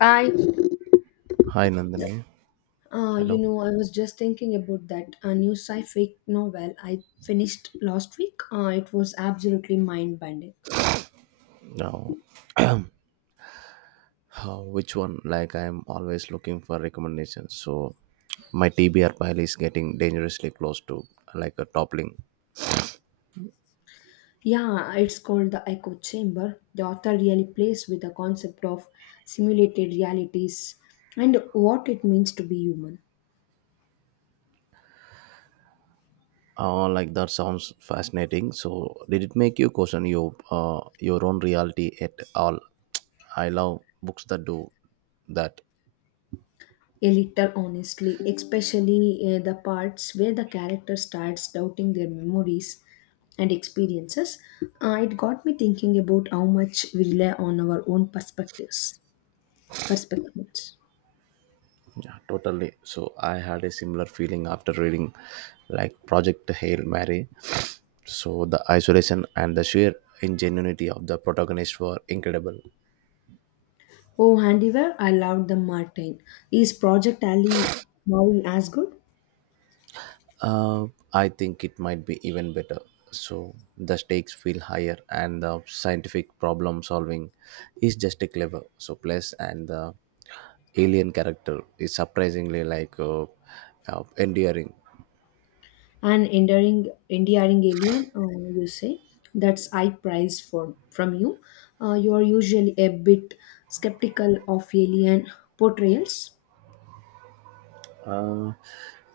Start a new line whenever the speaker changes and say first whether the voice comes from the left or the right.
left: I,
right: Hi Nandini. Hello.
left: I was just thinking about that new sci-fi novel I finished last week. It was absolutely mind-bending.
right: Now, how, which one? Like I'm always looking for recommendations. So my TBR pile is getting dangerously close to like a toppling.
left: Yeah, it's called The Echo Chamber. The author really plays with the concept of simulated realities and what it means to be human.
right: Oh, like that sounds fascinating. So did it make you question your own reality at all? I love books that do that.
left: A little honestly, especially the parts where the character starts doubting their memories and experiences. It got me thinking about how much we rely on our own perspectives.
right: Yeah, totally. So I had a similar feeling after reading like Project Hail Mary. So the isolation and the sheer ingenuity of the protagonist were incredible.
left: Oh, handiware, I loved the Martin. Is Project Ali Maui as good?
right: Uh, I think it might be even better. So the stakes feel higher and the scientific problem solving is just a clever. So plus and the alien character is surprisingly endearing.
left: An endearing alien, you say? That's I prize for from you. You are usually a bit skeptical of alien portrayals.
right: Uh,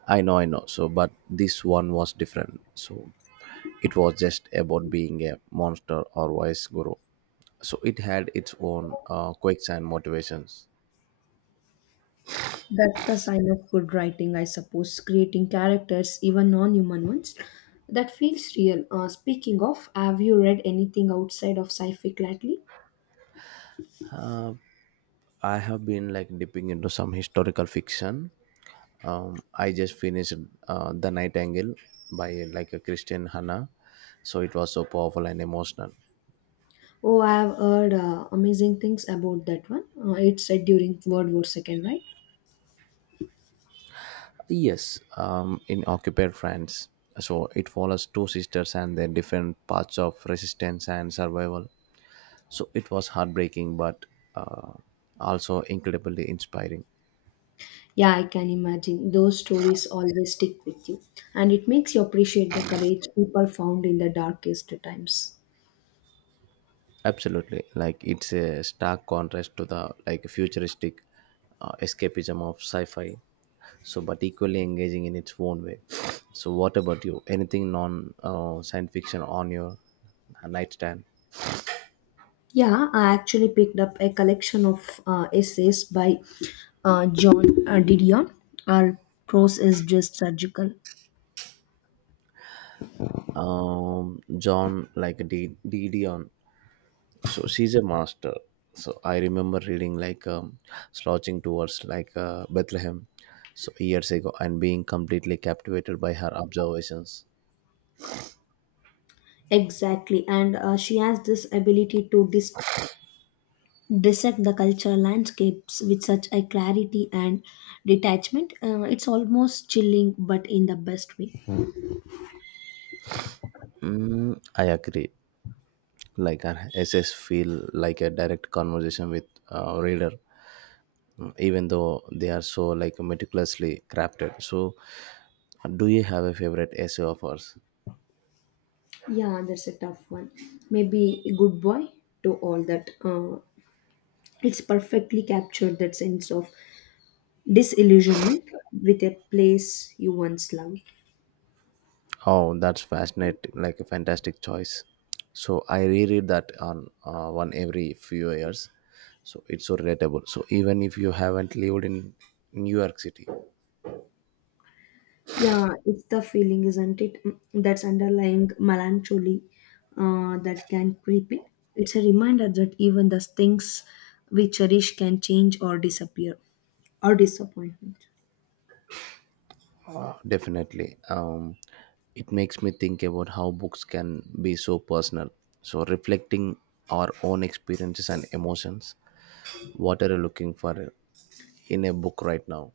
right: I know, I know. So, but this one was different. So, it was just about being a monster or wise guru. So, it had its own quirks and motivations.
left: That's the sign of good writing, I suppose. Creating characters, even non-human ones, that feels real. Speaking of, have you read anything outside of sci-fi lately?
right: Uh, I have been like dipping into some historical fiction. I just finished The Nightingale by like a Christian Hannah. So, it was so powerful and emotional.
left: Oh, I've heard amazing things about that one. It's set during World War Second, right?
right: Yes, in occupied France. So it follows two sisters and their different paths of resistance and survival. So it was heartbreaking, but uh, also incredibly inspiring.
left: Yeah, I can imagine. Those stories always stick with you, and it makes you appreciate the courage people found in the darkest times.
right: Absolutely, like it's a stark contrast to the like futuristic escapism of sci-fi. So, but equally engaging in its own way. So, what about you? Anything non science fiction on your nightstand?
left: Yeah, I actually picked up a collection of essays by John Didion. Our prose is just surgical.
right: John, like Didion on, so she's a master. So I remember reading slouching towards Bethlehem so years ago and being completely captivated by her observations.
left: Exactly, and she has this ability to dissect the cultural landscapes with such a clarity and detachment. It's almost chilling, but in the best way.
right: I agree, like her essays feel like a direct conversation with a reader, even though they are so like meticulously crafted. So do you have a favorite essay of hers?
left: Yeah, that's a tough one. Maybe Good Boy to all that. It's perfectly captured that sense of disillusionment with a place you once loved.
right: Oh, that's fascinating! Like a fantastic choice. So I reread that on one every few years. So it's so relatable. So even if you haven't lived in New York City,
left: Yeah, it's the feeling, isn't it? Mm, that's underlying melancholy that can creep in. It's a reminder that even the things we cherish can change or disappear or disappointment.
right: definitely. It makes me think about how books can be so personal. So reflecting our own experiences and emotions. What are you looking for in a book right now?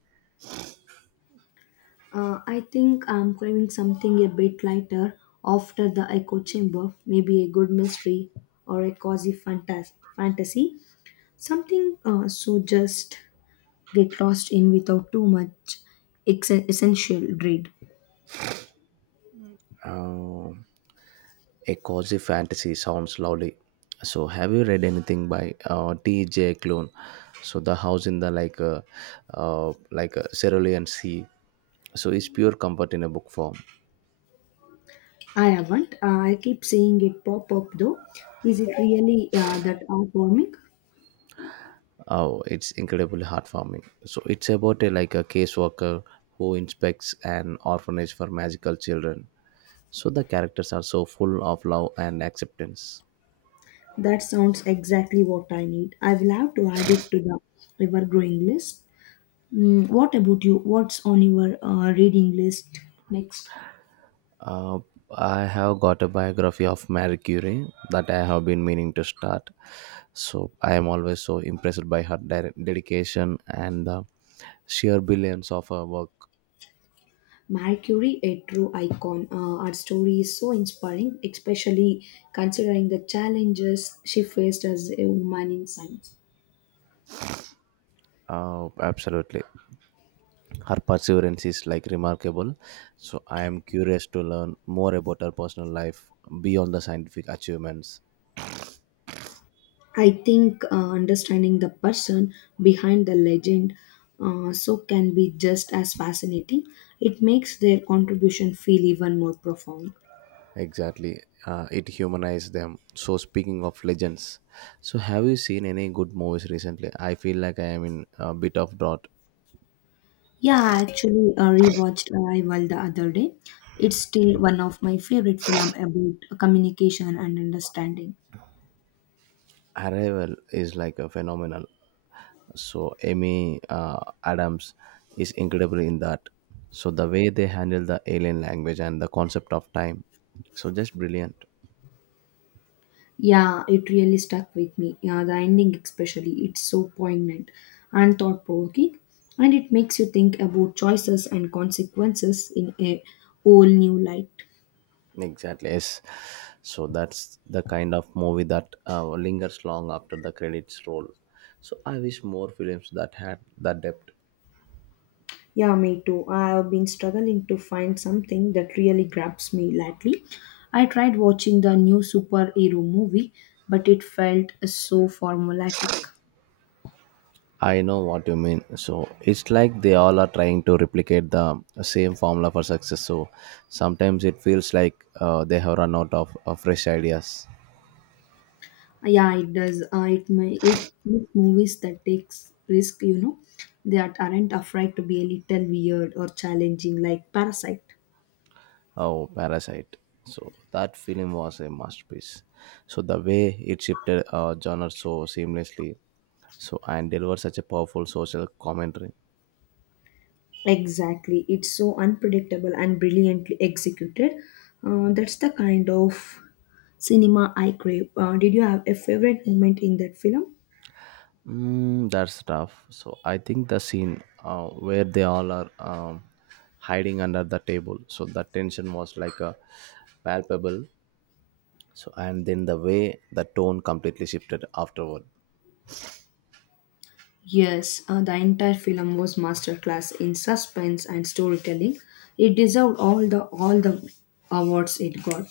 left: I think I'm craving something a bit lighter after the echo chamber, maybe a good mystery or a cozy fantasy. Something so just get lost in without too much essential dread.
right: Um A cozy fantasy sounds lovely. So, have you read anything by T.J. Klune? So, the house in the like a cerulean sea. So, it's pure comfort in a book form.
left: I haven't. I keep seeing it pop up though. Is it really that heartwarming?
right: Oh, it's incredibly heartwarming. So, it's about a like a caseworker who inspects an orphanage for magical children. So, the characters are so full of love and acceptance.
left: That sounds exactly what I need. I will have to add it to the ever-growing list. Mm, what about you? What's on your reading list next?
right: Uh, I have got a biography of Marie Curie that I have been meaning to start. So I am always so impressed by her dedication and the sheer brilliance of her work.
left: Mercury, a true icon. Her story is so inspiring, especially considering the challenges she faced as a woman in science.
right: Absolutely, her perseverance is like remarkable. So I am curious to learn more about her personal life beyond the scientific achievements.
left: I think understanding the person behind the legend so can be just as fascinating. It makes their contribution feel even more profound.
right: Exactly, it humanized them. So speaking of legends, so have you seen any good movies recently? I feel like I am in a bit of drought.
left: Yeah, I actually rewatched Arrival the other day. It's still one of my favorite film about communication and understanding.
right: Arrival is like a phenomenal. So Amy Adams is incredible in that. So the way they handle the alien language and the concept of time, so just brilliant.
left: Yeah, it really stuck with me. Yeah, the ending especially, it's so poignant and thought provoking, and it makes you think about choices and consequences in a whole new light.
right: Exactly. Yes. So that's the kind of movie that lingers long after the credits roll. So I wish more films that had that depth.
left: Yeah, me too. I've been struggling to find something that really grabs me lately. I tried watching the new superhero movie, but it felt so formulaic.
right: I know what you mean. So it's like they all are trying to replicate the same formula for success. So sometimes it feels like they have run out of fresh ideas.
left: Yeah, it does. It may it makes movies that takes risk, you know, that aren't afraid to be a little weird or challenging, like Parasite.
right: Oh, Parasite. So that film was a masterpiece. So the way it shifted genre so seamlessly, so and delivered such a powerful social commentary.
left: Exactly. It's so unpredictable and brilliantly executed. That's the kind of cinema I crave. Did you have a favorite moment in that film?
right: Mm, that's tough. So I think the scene where they all are hiding under the table, so the tension was like a palpable so and then the way the tone completely shifted afterward.
left: Yes, the entire film was masterclass in suspense and storytelling. It deserved all the awards it got.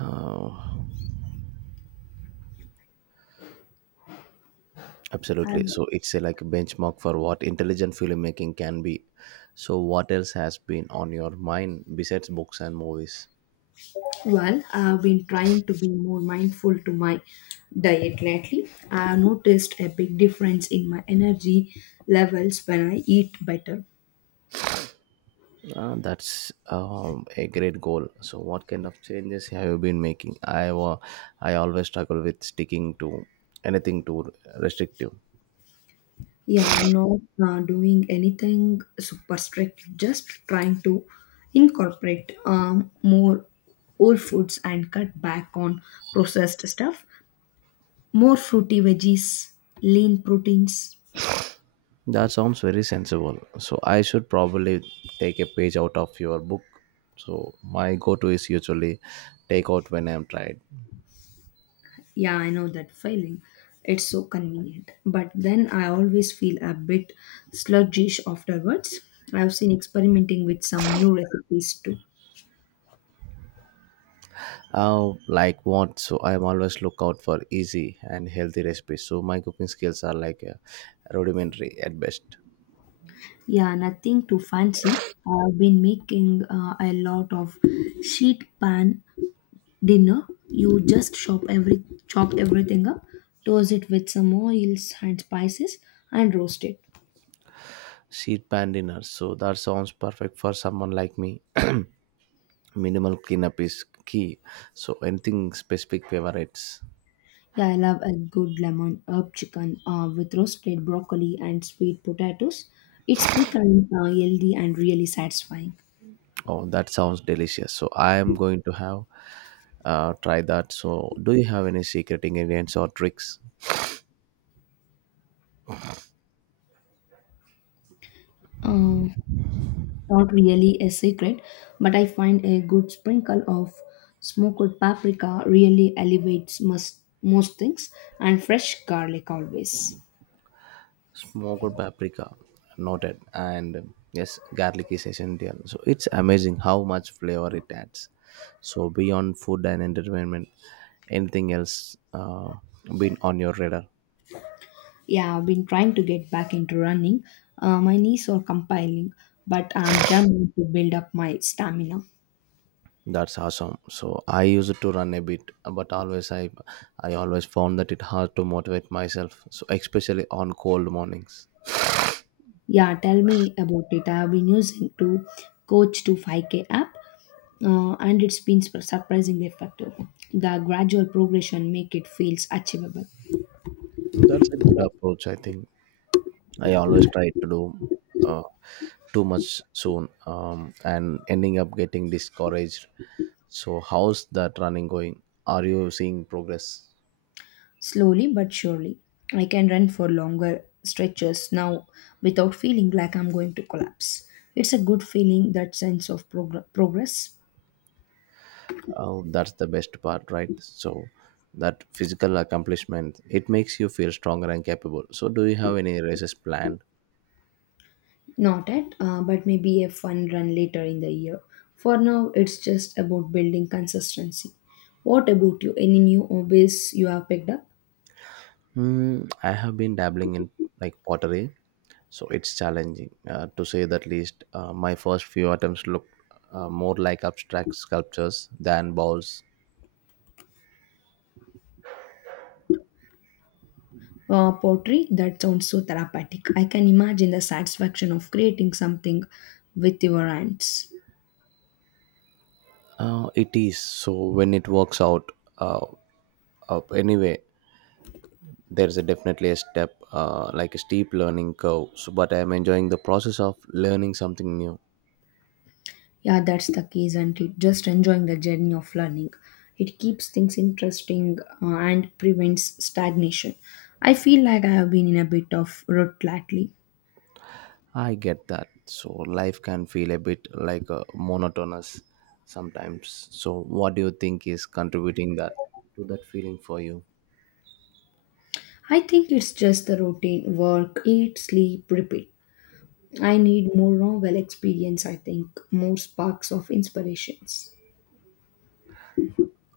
right: uh, absolutely,
left: And
right: so it's a, like a benchmark for what intelligent filmmaking can be. So what else has been on your mind besides books and movies?
left: well, I've been trying to be more mindful to my diet lately. I've noticed a big difference in my energy levels when I eat better.
right: That's a great goal. So what kind of changes have you been making? I always struggle with sticking to anything too restrictive.
left: Yeah, I'm not doing anything super strict, just trying to incorporate more whole foods and cut back on processed stuff. More fruity veggies, lean proteins.
right: That sounds very sensible. So I should probably take a page out of your book. So my go-to is usually take out when I'm tired.
left: Yeah, I know that feeling. It's so convenient. But then I always feel a bit sluggish afterwards. I've seen experimenting with some new recipes too.
right: Like what? So I'm always look out for easy and healthy recipes. So my cooking skills are rudimentary at best.
left: Yeah, nothing too fancy. I've been making a lot of sheet pan dinner. You just chop everything up, toss it with some oils and spices, and roast it.
right: Sheet pan dinner. So that sounds perfect for someone like me. Minimal cleanup is key. So anything specific favorites?
left: Yeah, I love a good lemon herb chicken with roasted broccoli and sweet potatoes. It's quick and healthy and really satisfying.
right: Oh, that sounds delicious. So I am going to have try that. So do you have any secret ingredients or tricks?
left: Uh, Not really a secret, but I find a good sprinkle of smoked paprika really elevates most things, and fresh garlic always.
right: Smoked paprika, noted. And yes, garlic is essential. So it's amazing how much flavor it adds. So beyond food and entertainment, anything else been on your radar?
left: Yeah, I've been trying to get back into running. My knees are compiling, but I'm determined to build up my stamina.
right: That's awesome. So I used to run a bit, but always I always found that it hard to motivate myself. So especially on cold mornings.
left: Yeah, tell me about it. I have been using to coach to 5k app and it's been surprisingly effective. The gradual progression make it feels achievable.
right: That's a good approach, I think. I always try to do uh, too much soon and ending up getting discouraged. So, how's that running going? Are you seeing progress?
left: Slowly but surely, I can run for longer stretches now without feeling like I'm going to collapse. It's a good feeling that sense of progress.
right: Oh, that's the best part, right? So, that physical accomplishment it makes you feel stronger and capable. So, do you have any races planned?
left: Not yet, but maybe a fun run later in the year. For now, it's just about building consistency. What about you? Any new hobbies you have picked up?
right: Hmm. I have been dabbling in like pottery, so it's challenging to say the least. My first few attempts look more like abstract sculptures than bowls.
left: Pottery? That sounds so therapeutic. I can imagine the satisfaction of creating something with your hands.
right: It is so when it works out. Uh, anyway, there is a definitely a step like a steep learning curve. So, but I am enjoying the process of learning something new.
left: Yeah, that's the key, isn't it? Just enjoying the journey of learning. It keeps things interesting and prevents stagnation. I feel like I have been in a bit of rut lately.
right: I get that. So life can feel a bit like a monotonous sometimes. So what do you think is contributing that to that feeling for you?
left: I think it's just the routine work, eat, sleep, repeat. I need more novel experience, I think, more sparks of inspirations.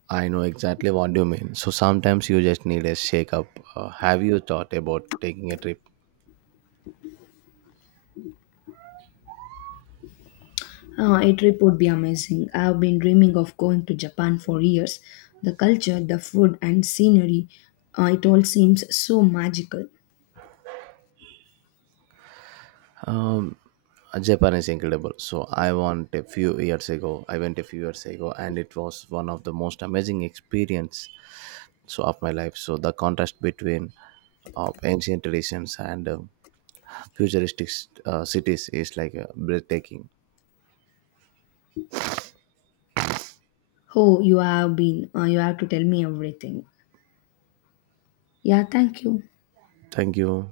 right: I know exactly what you mean. So sometimes you just need a shake up. Have you thought about taking a trip?
left: Ah, a trip would be amazing. I've been dreaming of going to Japan for years. The culture, the food, and scenery, ah, it all seems so magical.
right: Um, Japan is incredible. So I went a few years ago. And it was one of the most amazing experience so of my life. So the contrast between of ancient traditions and futuristic cities is breathtaking.
left: Oh, you have been, ah, you have to tell me everything. Yeah, thank you.
right: Thank you.